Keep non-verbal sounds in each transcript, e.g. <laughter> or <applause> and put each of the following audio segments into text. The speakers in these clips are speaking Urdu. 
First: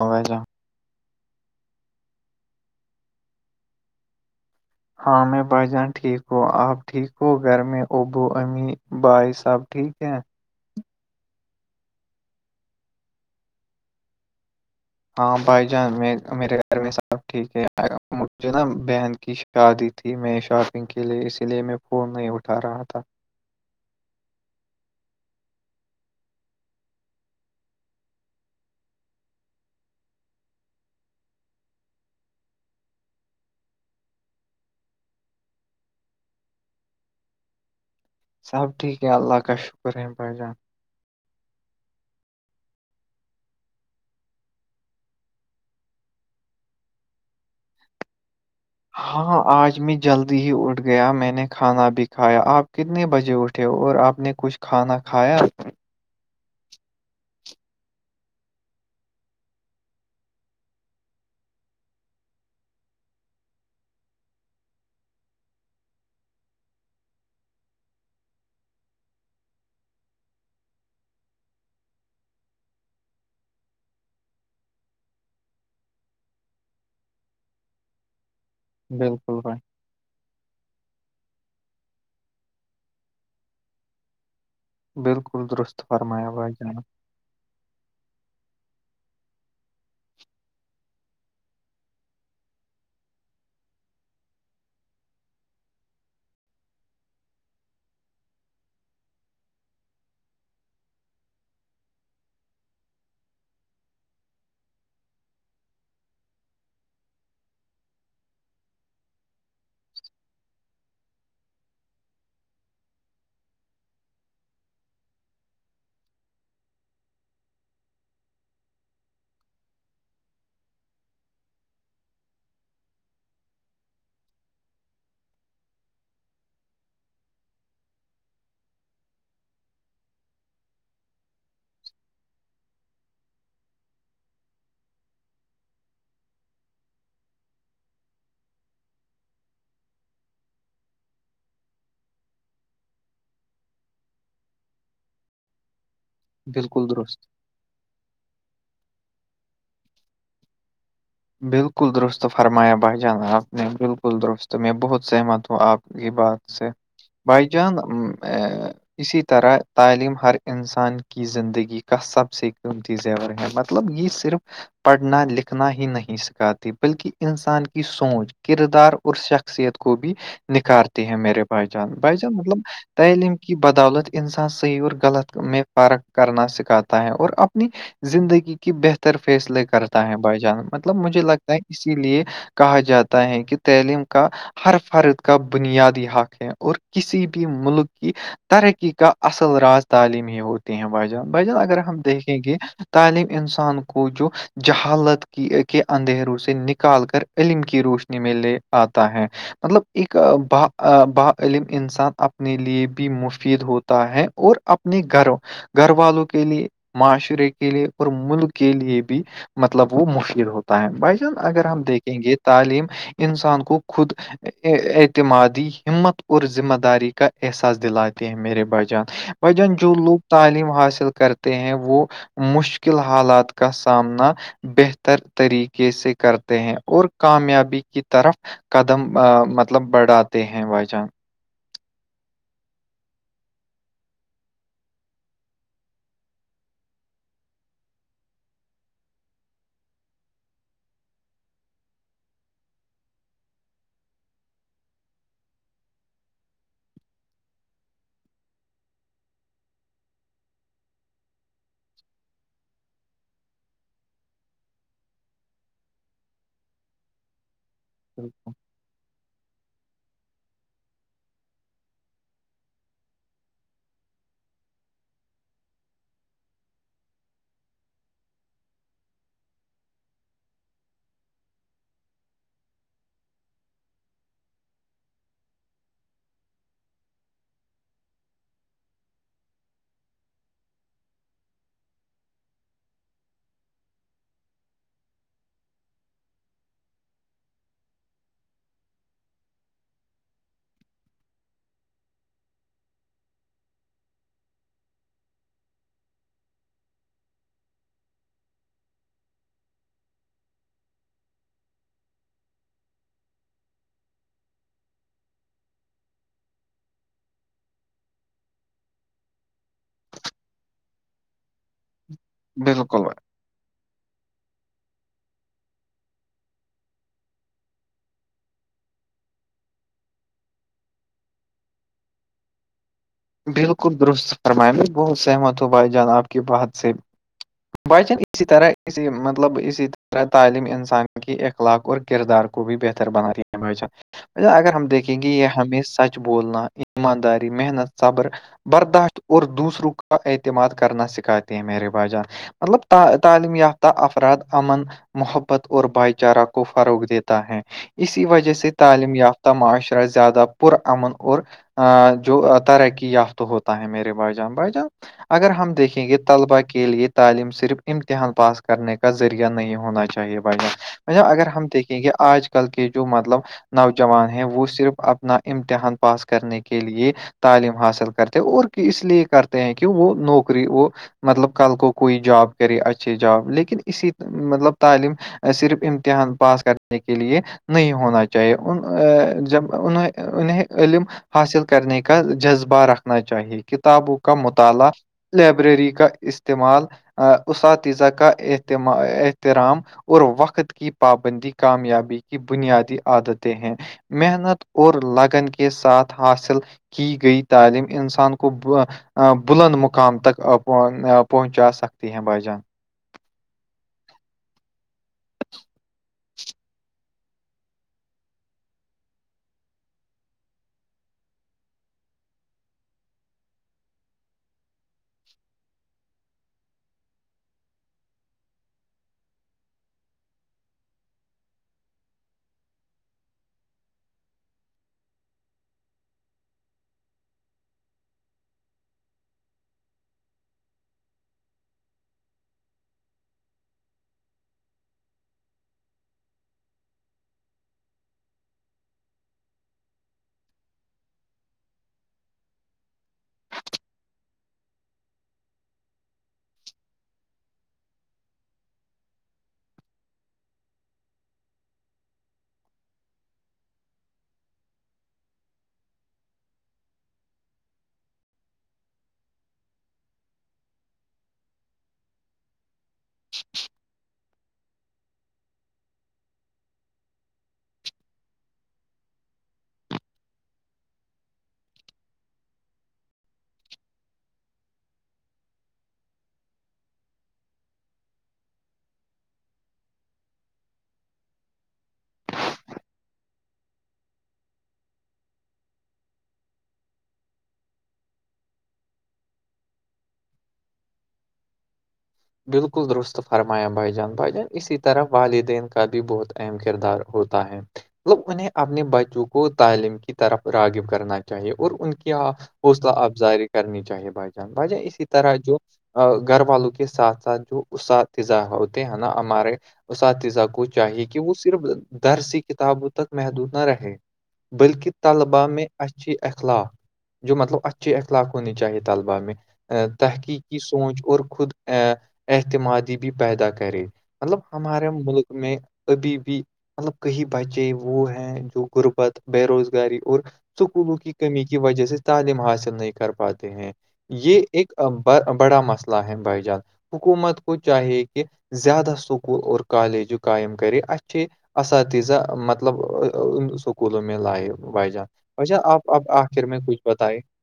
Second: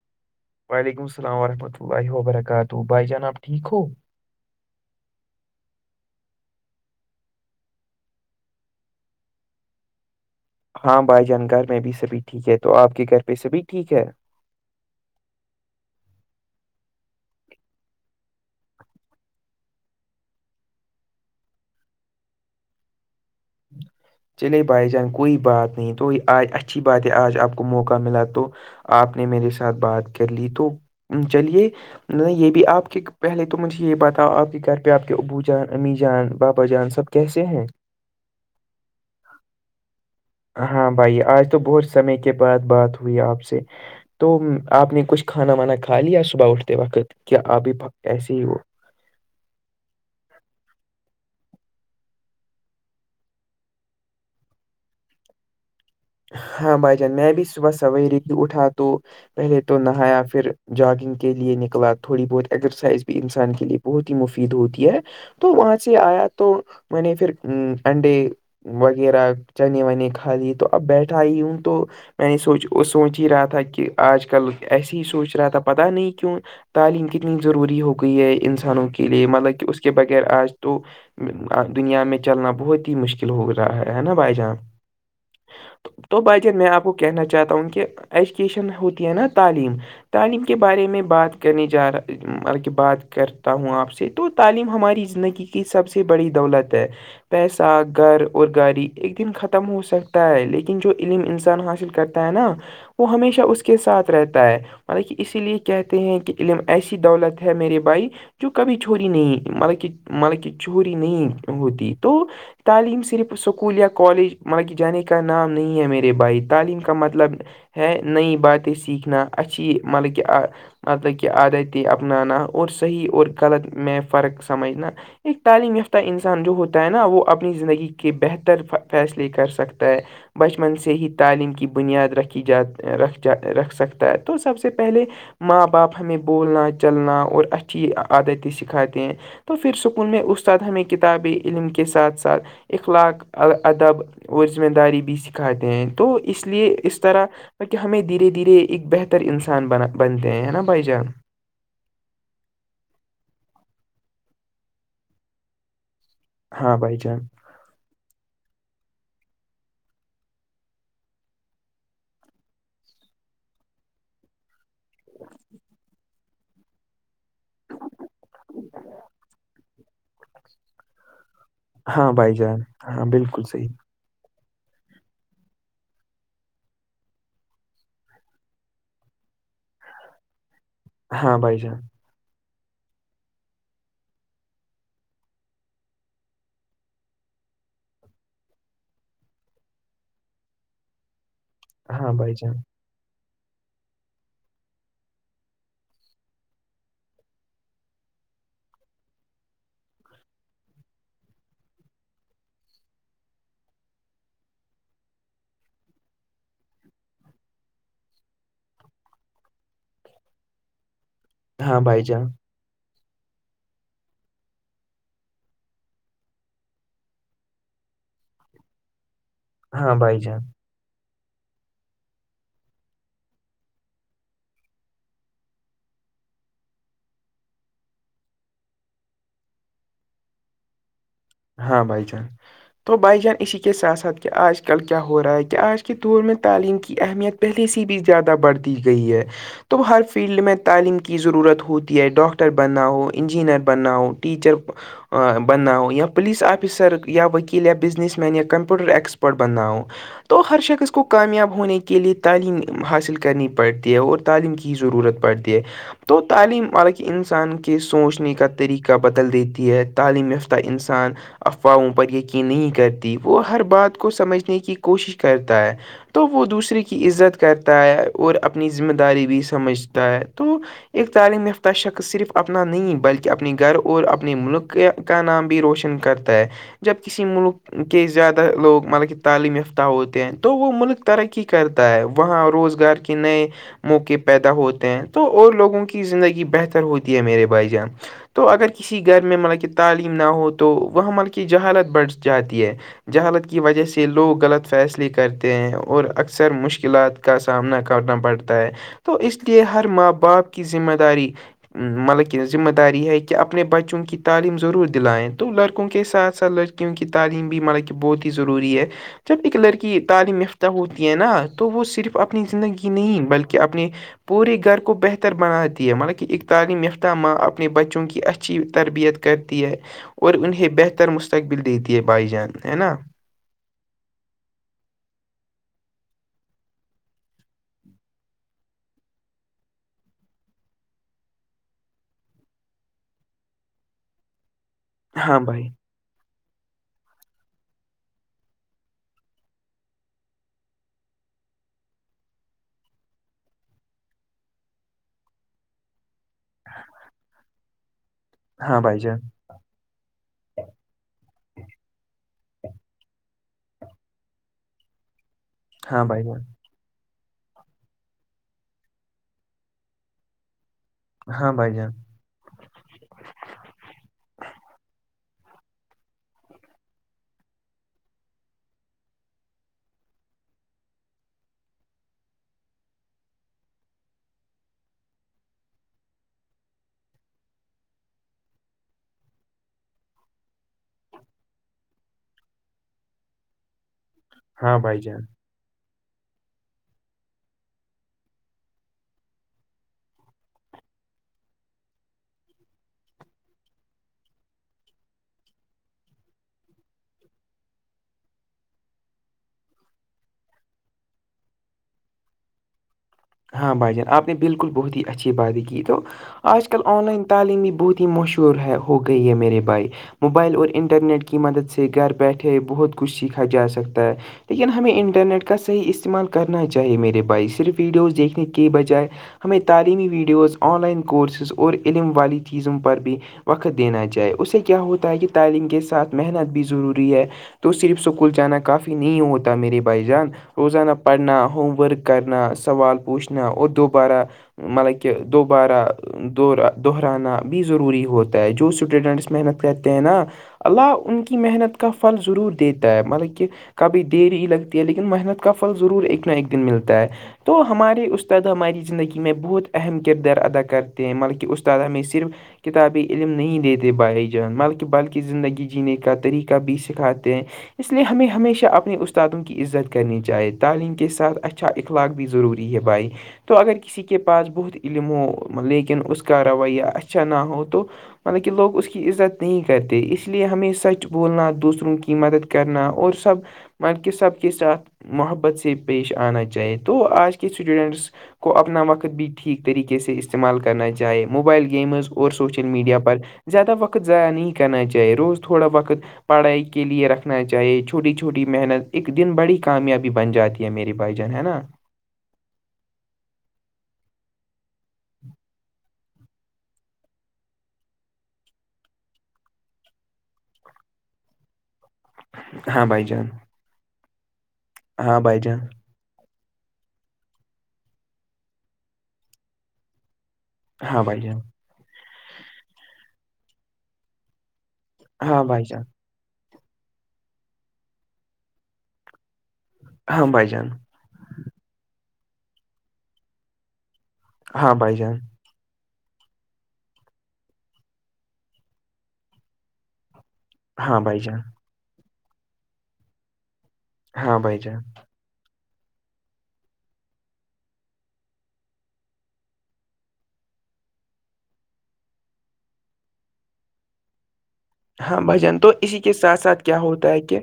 ہوگسا وعلیکم السلام ورحمۃ اللہ و ببرکاتہ بھائی جان آب ٹھیک ہو ہاں میں بھائی جان ٹھیک ہوں آپ ٹھیک ہو گھر میں ابو امی بھائی صب ٹھیک ہیں ہاں بھائی جان گھر میں بھی سبھی ٹھیک ہے تو آپ کے گھر پہ سبھی ٹھیک ہے ہاں بھائی جان میں میرے گھر میں سب ٹھیک ہے مجھے نا بین کی چاہادی تھی میں شاپنگ کے لیے اسی لیے میں فون نہیں اٹھا رہا تھا <unintelligible> چلے بھائی جان کوئی بات نہیں تو آج اچھی بات ہے آج آپ کو موقع ملا تو آپ نے میرے ساتھ بات کر لی تو چلیے نہیں یہ بھی آپ کے پہلے تو مجھے یہی پتاہ آپ کے گھر پہ آپ کے ابو جان امی جان بابا جان سب کیسے ہیں سب ٹھیک ہے اللہ کا شکر ہے بھ جان ہاں بھائی آج تو بہت سمے کے بعد بات ہوئی ہے آپ سے تو آپ نے کچھ کھانا وانا کھا لیا صبح اٹھتے وقت کہ آپ بھی پ ایسے ہی ہو ہاں آج میں جلدی ہی اٹھ گیا میں نے کھانا بھی کایا آپ کتنے بجے اٹھ تھے اور آپ نے کچھ کھانا کھایا ہاں بھائی جان میں بھی صبح سوے ہی اٹھا تو پہلے تو نہایا پھر جگنگ کے لے نکلا تھوڑی بہت ایکسرسائز بھی انسان کے لے بہت ہی مفید ہوتی ہے تو وہاں سے آیا تو میں نے پھر انڈے وغیرہ چنے ونے کھا لیے تو اب بیٹھا ہی ان تو میں نے سوچ سوچ ہی رہا تھا کہ آج کل ایسے ہی سوچ رہا تھا پت نہیں کیوں تعلیم کتنی ضروری ہو گئی ہے انسانوں کے لیے بالکل بھائی مطلب کہ اس اس کے بغیر آج تو دنیا میں چلنا بہت ہی مشکل ہو رہا ہے نا بھائی جان بالکل درست تو فرمایا با بھائی میں جانا آپ کو کہنا چاہتا ہوں کہ ایجوکیشن ہوتی ہے نا تعلیم تعلیم کے بارے میں بات کرنے جا رہاطل کہ بات کرتا ہوں آپ سے تو تعلیم ہماری زندگی کی سب سے بڑی دولت ہے پیسہ گھر اور گاڑی ایک دن ختم ہو سک ہے لیکن جو علم انسان حاصل کرتا ہے نا وہ ہمیشہ اس کے ساتھ رہتا ہے مطب کہ اسی لیے کہتے ہیں کہ علم ایسی دولت ہے میرے بھائی جو کبھی چھوری نہیں مطلب کہ مطلب کہ چھوری نہیں ہوتی تو تعلیم صرف اسکول یا کالج ماں جانے کے کا نام نہیں ہے میرے بھائی تعلیم کا مطلب ہے نئی باتیں سیکھنا اچھی مطلب کہ آ مطلب کہ عادتی اپنانا اور صحیح اور غلط میں فرق سمجھنا ایک تعلیم یافتہ انسان جو ہوتا ہے نا وہ اپنی زندگی کے بہتر فیصلے کر سکتا کہ بچپن سے ہی تعلیم کی بنیاد رکھی جا جا رکھ سکتا ہے تو سب سے پہلے ماں باپ ہمیں بولنا چلنا اور اچھی عادتیں سکھاتے ہیں تو پھر سکول میں استاد ہمیں کتاب علم کے ساتھ ساتھ اخلاق ال ادب ذمہ داری بھی سکھاتے ہیں تو اس لیے بالکل اس درست طرح بکہ ہمیں دھیرے دھیرے ایک بہتر انسان بنا بنتے ہیں ہے نا بھائی جان بالکل درست فرمایا بھائی جان آپ نے بالکل درست میں بہت سہمت ہوں آپ یہ بات سے ہاں بھائی جان بھائی جان ا اسی طرح تعلیم ہر انسان کی زندگی کا سب سے قیمتی چیزیں ہے مطلب یہ صرف پڑھنا لکھنا ہی نہیں سکھاتی بلکہ انسان کی سوچ کردار اور شخصیت کو بھی نکھارتی ہیں میرے بھائی جان ہاں بھائی جان مطلب ہاں تعلیم بالکل کی صحیح بدولت انسان صحیح اور غلط میں فارغ کرنا سکھاتا ہے اور اپنی زندگی کی بہتر فیصلے کرتا ہے بھائی جان مطلب مجھے ہاں لگتا بھائی ہے جان اسی لیے کہا جاتا ہے کہ تعلیم کا ہر فرد کا بنیادی حق ہے اور کسی بھی ملک کی ترقی کا اصل راز تعلیم ہی ہوتے ہیں بائیجان بان اگر ہم ہاں بھائی دیکھیں جان گے تعلیم انسان کو جو جہالت کے اندھیروں سے نکال کر علم کی روشنی میں لے آتا ہے مطلب ایک ب بعلم انسان اپنے لیے بھی مفید ہوتا ہے اور اپ ن گھرو گھر والوں کے لیے معاشرے کے لیے اور ملک کے لیے بھی مطلب وہ مفید ہوتا ہے بھائی جان اگر ہاں ہم بھائی دیکھیں جان گے تعلیم انسان کو خود اعتمادی ہمت اور ذمہ داری کا احساس دلاتے ہیں میرے بائی جان وجن جو ہاں لوگ بھائی جان تعلیم حاصل کرتے ہیں وہ مشکل حالات کا سامنا بہتر طریقے سے کرتے ہیں اور کامیابی کی طرف قدم مطلب بڑھاتے ہیں بھائی جان ہاں بھائی چان تو بھائی جان اسی کے ساتھ ساتھ کہ آج کل کیا ہو رہا ہے کہ آج کے دور میں تعلیم کی اہمیت پہلے سےی بھی زیادہ بڑھ دی گئی ہے تو ہر فیلڈ میں تعلیم کی ضرورت ہوتی ہے ڈاکٹر بننا ہو انجینئر بننا ہو ٹیچر ا بننا ہو یا پلیس آفسر وکیلیا بزنس مین کمپوٹر ایکسپرٹ بنناؤ تو ہر شخص کو کامیاب ہونے کے لئے تعلیم حاصل کرنی پڑتی ہے اور تعلیم کی ہی ضرورت پڑتی ہے تو تعلیم حانکہ انسان کی کے سوچنے کا طریقہ بدل دیتی ہے تعلیم یافتہ انسان افواہوں پر یقین نہیں کرتی وہ ہر بات کو سمجھنے کی کوشش کرتا ہے تو وہ دوسرے کی عزت کرتا ہے اور اپنی ذمہ داری بھی سمجھتا ہے تو ایک تعلیم یافتہ شکص صرف اپنا نہیں بلکہ اپنے گھر اور اپنے ملک کا نام بھی روشن کرتا ہے جب کسی ملک کے کہ زیادہ لوگ مطلب کہ تعلیم یافتہ ہوتے ہیں تو وہ ملک ترقی کرتا ہے وہاں روزگار کی نہیں موقعے پیدا ہوتے ہیں تو اور لوگوں کی زندگی بہتر ہوتی ہے میرے بھائی جان تو اگر کسی گھر میں مطلب کہ تعلیم نہ ہو تو وہاں مطلب کہ جہالت بڑھ جاتی ہے جہالت کی وجہ سے لوگ غلط فیصلے کرتے ہیں اور اکثر مشکلات کا سامنا کرنا پڑتا ہے تو اس لیے ہر ماں باپ کی ذمہ داری ملکن ذمہ داری ہے کہ اپنے بچوں کی تعلیم ضرور دلائیں تو لڑکوں کے ساتھ ساتھ لڑکیوں کی تعلیم بھی ہمارا کہ بہت ہی ضروری ہے جب ایک لڑکی تعلیم یافتہ ہوتی ہے نا تو وہ صرف اپنی زندگی بالکل نہیں بھائی- بلکہ اپنی پورے گھر کو بہتر بناتی ہے مطلب کہ ایک تعلیم یافتہ ماں اپنے بچوں کی اچھی تربیت کرتی ہے اور انہیں بہتر مستقبل دیتی ہے بھائی جان ہے نا بالکل درست فرما میں بہت سہمت ہوں بھائی جان آپ کی بات سے بچن اسی طرح اسی مطلب اسی طرح تعلیم انسان کی ایک اخق اور کردار کو بھی بہتر بنا رہی اگر ہم دیکھ کہ ہاں یہ بھائی ہمیں سچ بولنا ایمانداری محنت صبر برداشت اور دوسروں کا اعتماد کرنا سکھاتے ہیں م رواجان مطلب تعلیم یافتہ افراد امن محبت اور بھائی چارہ کو فروغ دیتا ہے اسی وجہ سے ہاں بھائی تعلیم جان یافتہ معاشرہ زیادہ پر اامن اور جو ترقی یافت ہوتا ہے میرے ب جان بھ جان اگر ہم ہاں دیکھیں گے بھائی جان طلبہ کے کے لیے تعلیم صرف امتحان پاس کرنے کا ذریعہ نہیں ہونا چاہیے بھائی مطب اگر ہاں ہم بھائی جان دیکھیں گے آج کل کے جو مطلب نوجوان ہیں وہ صرف اپنا امتحان پاس کرنے کے لیے تعلیم حاصل کرتے اور اس لیے کرتے ہیں کہ وہ نوکری وہ مطلب کل کو کوئی جاب کرے اچھی جاب لیکن اسی مطلب تعلیم صرف امتحان پاس کرنے کے لیے نہیں ہونا چاہیے ان جب انہ انہیں علم حاصل کرنے کے کا جذبہ رکھنا چاہیے کتابوں کا ہاں مطالعہ بھائی جان لائبریری کا استعمال اساتاتیذہ کا اتم احترام اور وقت کی پابندی کامیابی کی بنیادی عادتیں ہیں محنت اور لگن کے ساتھ حاصل کی گئی تعلیم انسان کو بلند مقام تک پہنچا سکتی ہیں بھائی جان ہاں بھائی جان آپ نے بالکل بہت ہی اچھی بات ہی کی تو آج کل آن لائن تعلیم بھی بہت ہی مشہور ہے ہو گئی ہے میرے بھائی موبائل اور انٹرنیٹ کی مدد سے گھر بیٹھے بہت کچھ سیکھا جا سکتا ہے لیکن ہمیں انٹرنیٹ کا صحیح استعمال کرنا چاہیے میرے بھائی صرف ویڈیوز دیکھنے کے بجائے ہمیں تعلیمی ویڈیوز آن لائن کورسز اور علم والی چیزوں پر بھی وقت دینا چائےے اس سے کیا ہوتا ہے کہ تعلیم کے ساتھ محنت بھی ضروری ہے تو صرف اسکول جانا کافی نہیں ہوتا میرے بھائی جان روزانہ پڑھنا ہوم ورک کرنا سوال پوچھنا اور دوبارہ مطلب کہ دوبارہ ا دوہرانا بھی ضروری ہوتا ہے جو اسٹوڈنٹس محنت کرتے ہیں نا اللہ ان کی محنت کا پھل ضرور دیتا ہے مطلب کہ کبھی دری لگتی ہے لیکن محنت کا فھل ضرور ایک نہ ایک دن ملتا ہے تو ہمارے استاد ہماری زندگی میں بہت اہم کردار ادا کرتے ہیں ملبکہ استاد ہم صرف کتابی علم نہیں دیتے بھائی جان ملک بلک زندگی جینے کا طریقہ بھی سکھاتے ہیں اس لیے ہمیں ہمیشہ اپنے استادوں کی عزت کرنی چاہیے تعلیم کے ساتھ اچھا اخلاق بھی ضرور بھائی تو اگر کسی کے کے پاس بہت علم ہو لیکن اس کا رویہ اچھا نہ ہو تو مطلب کہ لوگ اس کی عزت نہیں کرتے اس لیے ہمیں سچ بولنا دوسروں کی مدد کرنا اور سب مل کے سب کے ساتھ محبت سے پیش آنا چاہیے تو آج کے کتھ سوڈٹس کو اپنا وقت بھی ٹھیک طریقے سے استعمال کرنا چاہے موبائل گیمز اور سوشل میڈیا پر زیادہ وقت ضائع نہیں کرنا چاہیے روز تھوڑا وقت پڑھائی کے لے رکھنا چاہیے چھوٹی چھوٹی محنت ایک دن بڑی کامیابی بن جاتی یہ میری بھائی جان ہے نا بالکل درست فرمایا بھائی جان بھ جان اسی طرح والدین کا بھی بہت اہم کردار ہوتا ہے مطلب انہیں اپنے بچوں کو تعلیم کی طرف راغب کرنا چاہیے اور ان کی کیا ہاں حوصلہ بھائی جان افزائی کرنی چاہیے بھائی جان بھائی جان اسی ہاں طرح بھائی جو جان گھر والوں کے ساتھ ساتھ جو اساتذہ ہوتے ہیں ہے نا ہمارے اساتذہ کو ہاں چاہیے کہ بھائی وہ جان صرف در س کتابوں تک محدود نہ رہے بلکہ ہاں طلبا بھائی میں جان اچھی اخلاق جو مطلب اچھی اخلاق ہونی چاہیے طلبا میں ہاں بھائی تحقیقی جان سوچ اور خود اعتمادی بھی پیدا کرے مطلب ہاں ہمارے بھائی جان ملک میں ابھی بھی مطلب کہئی بچے وہ ہیں جو غربت بے اروزگاری اور سکولوں ہاں کی بھائی جان کمی کی وجہ سے تعلیم حاصل نہیں کر ننننپاتے ہیں ہاں یہ بھائی ایک جان ہ بڑا مسلہ ہےم بائی جار حکومت کو چاہے کہ زیادہ سکول اور کالج قائم کرے اچھے اساتذہ مطلب سکولوں میں لائف ہاں بھجن تو اسی کے ساتھ ساتھ کیا کچھ ہوتا بتائیں ہے کہ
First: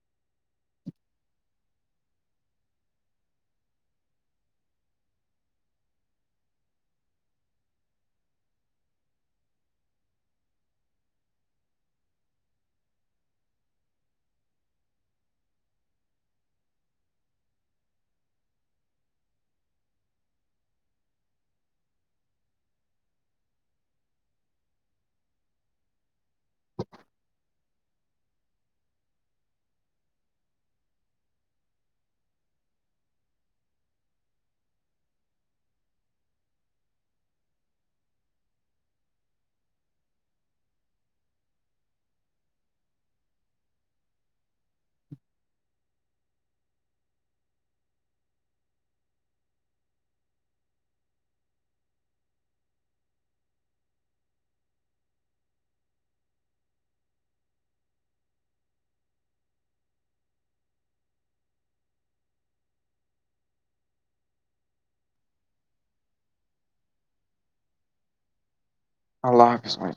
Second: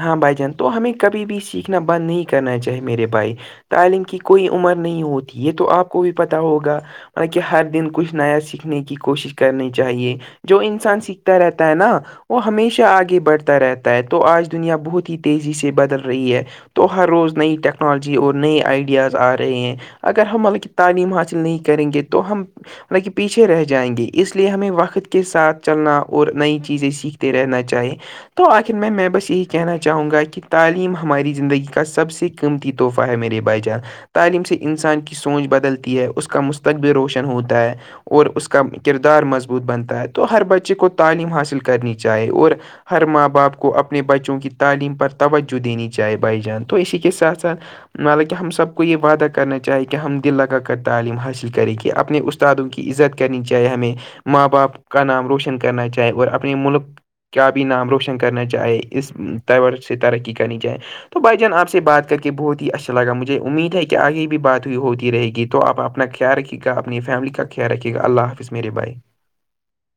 ہاں بھائی جان تو ہمیں کبھی بھی سیکھنا بند نہیں کرنا چاہیے میرے بھائی تعلیم کی کوئی عمر نہیں ہوتی یہ تو آپ کو بھی پتا ہوگا مط کہ ہر دن کچھ نیا سیکھنے کی کوشش کرنی چاہیے جو انسان س رہتا ہے نا وہ ہمیشہ آگے بڑھتا رہتا ہے تو آج دنیا بہت ہی تیزی سے بدل رہی ہے تو ہر روز نئی ٹیکنالوجی اور نئے آئیڈیاز آ رہے ہیں اگر ہم مل تعلیم حاصل نہیں کریں گے تو ہم مط کہ پیچھے رہ جائیں گے اس لیے ہمیں وقت کے ساتھ چلنا اور نئی چیزیں سیکھتے رہنا چاہیں تو آخر میں میں بس یہی کہنا چاہوں گا کہ تعلیم ہماری زندگی کا سب سے قیمتی تحفہ ہے میرے بچن تعلیم سے انسان کی سوچ بدلتی ہے اس کا مستقبل روشن ہوتا ہے اور اس کا کردار مضبوط بنتا ہے تو ہر بچے کو تعلیم حاصل کرنی چاہیے اور ہر ماں باپ کو اپنے بچوں کی تعلیم پر توجہ دینی چاہے بھائی جان تو اسی کے ساتھ ساتھ حالانکہ ہم سب کو یہ وعدہ کرنا چاہے کہ ہم دل لگا کر تعلیم حاصل کریں گی اپنے اس استادوں کی عزت کرنی چاہے ہمیں ماں باپ کا نام روشن کرنا چاہے اور اپنے ملک کیا بھی نام روشن کرنا چاہے اس طور سے ترقی کرنی چاہے تو بھائی جان آپ سے بات کر کے بہت ہی اچھا لگا مجھے امید ہے کہ آگے بھی بات ہوئی ہوتی رہے گی تو تو آپ اپنا خیال رکھیے گا اپنی فیملی کا خیال رھیے گا اللہ حافظ میرے بھائی اللہ حافظم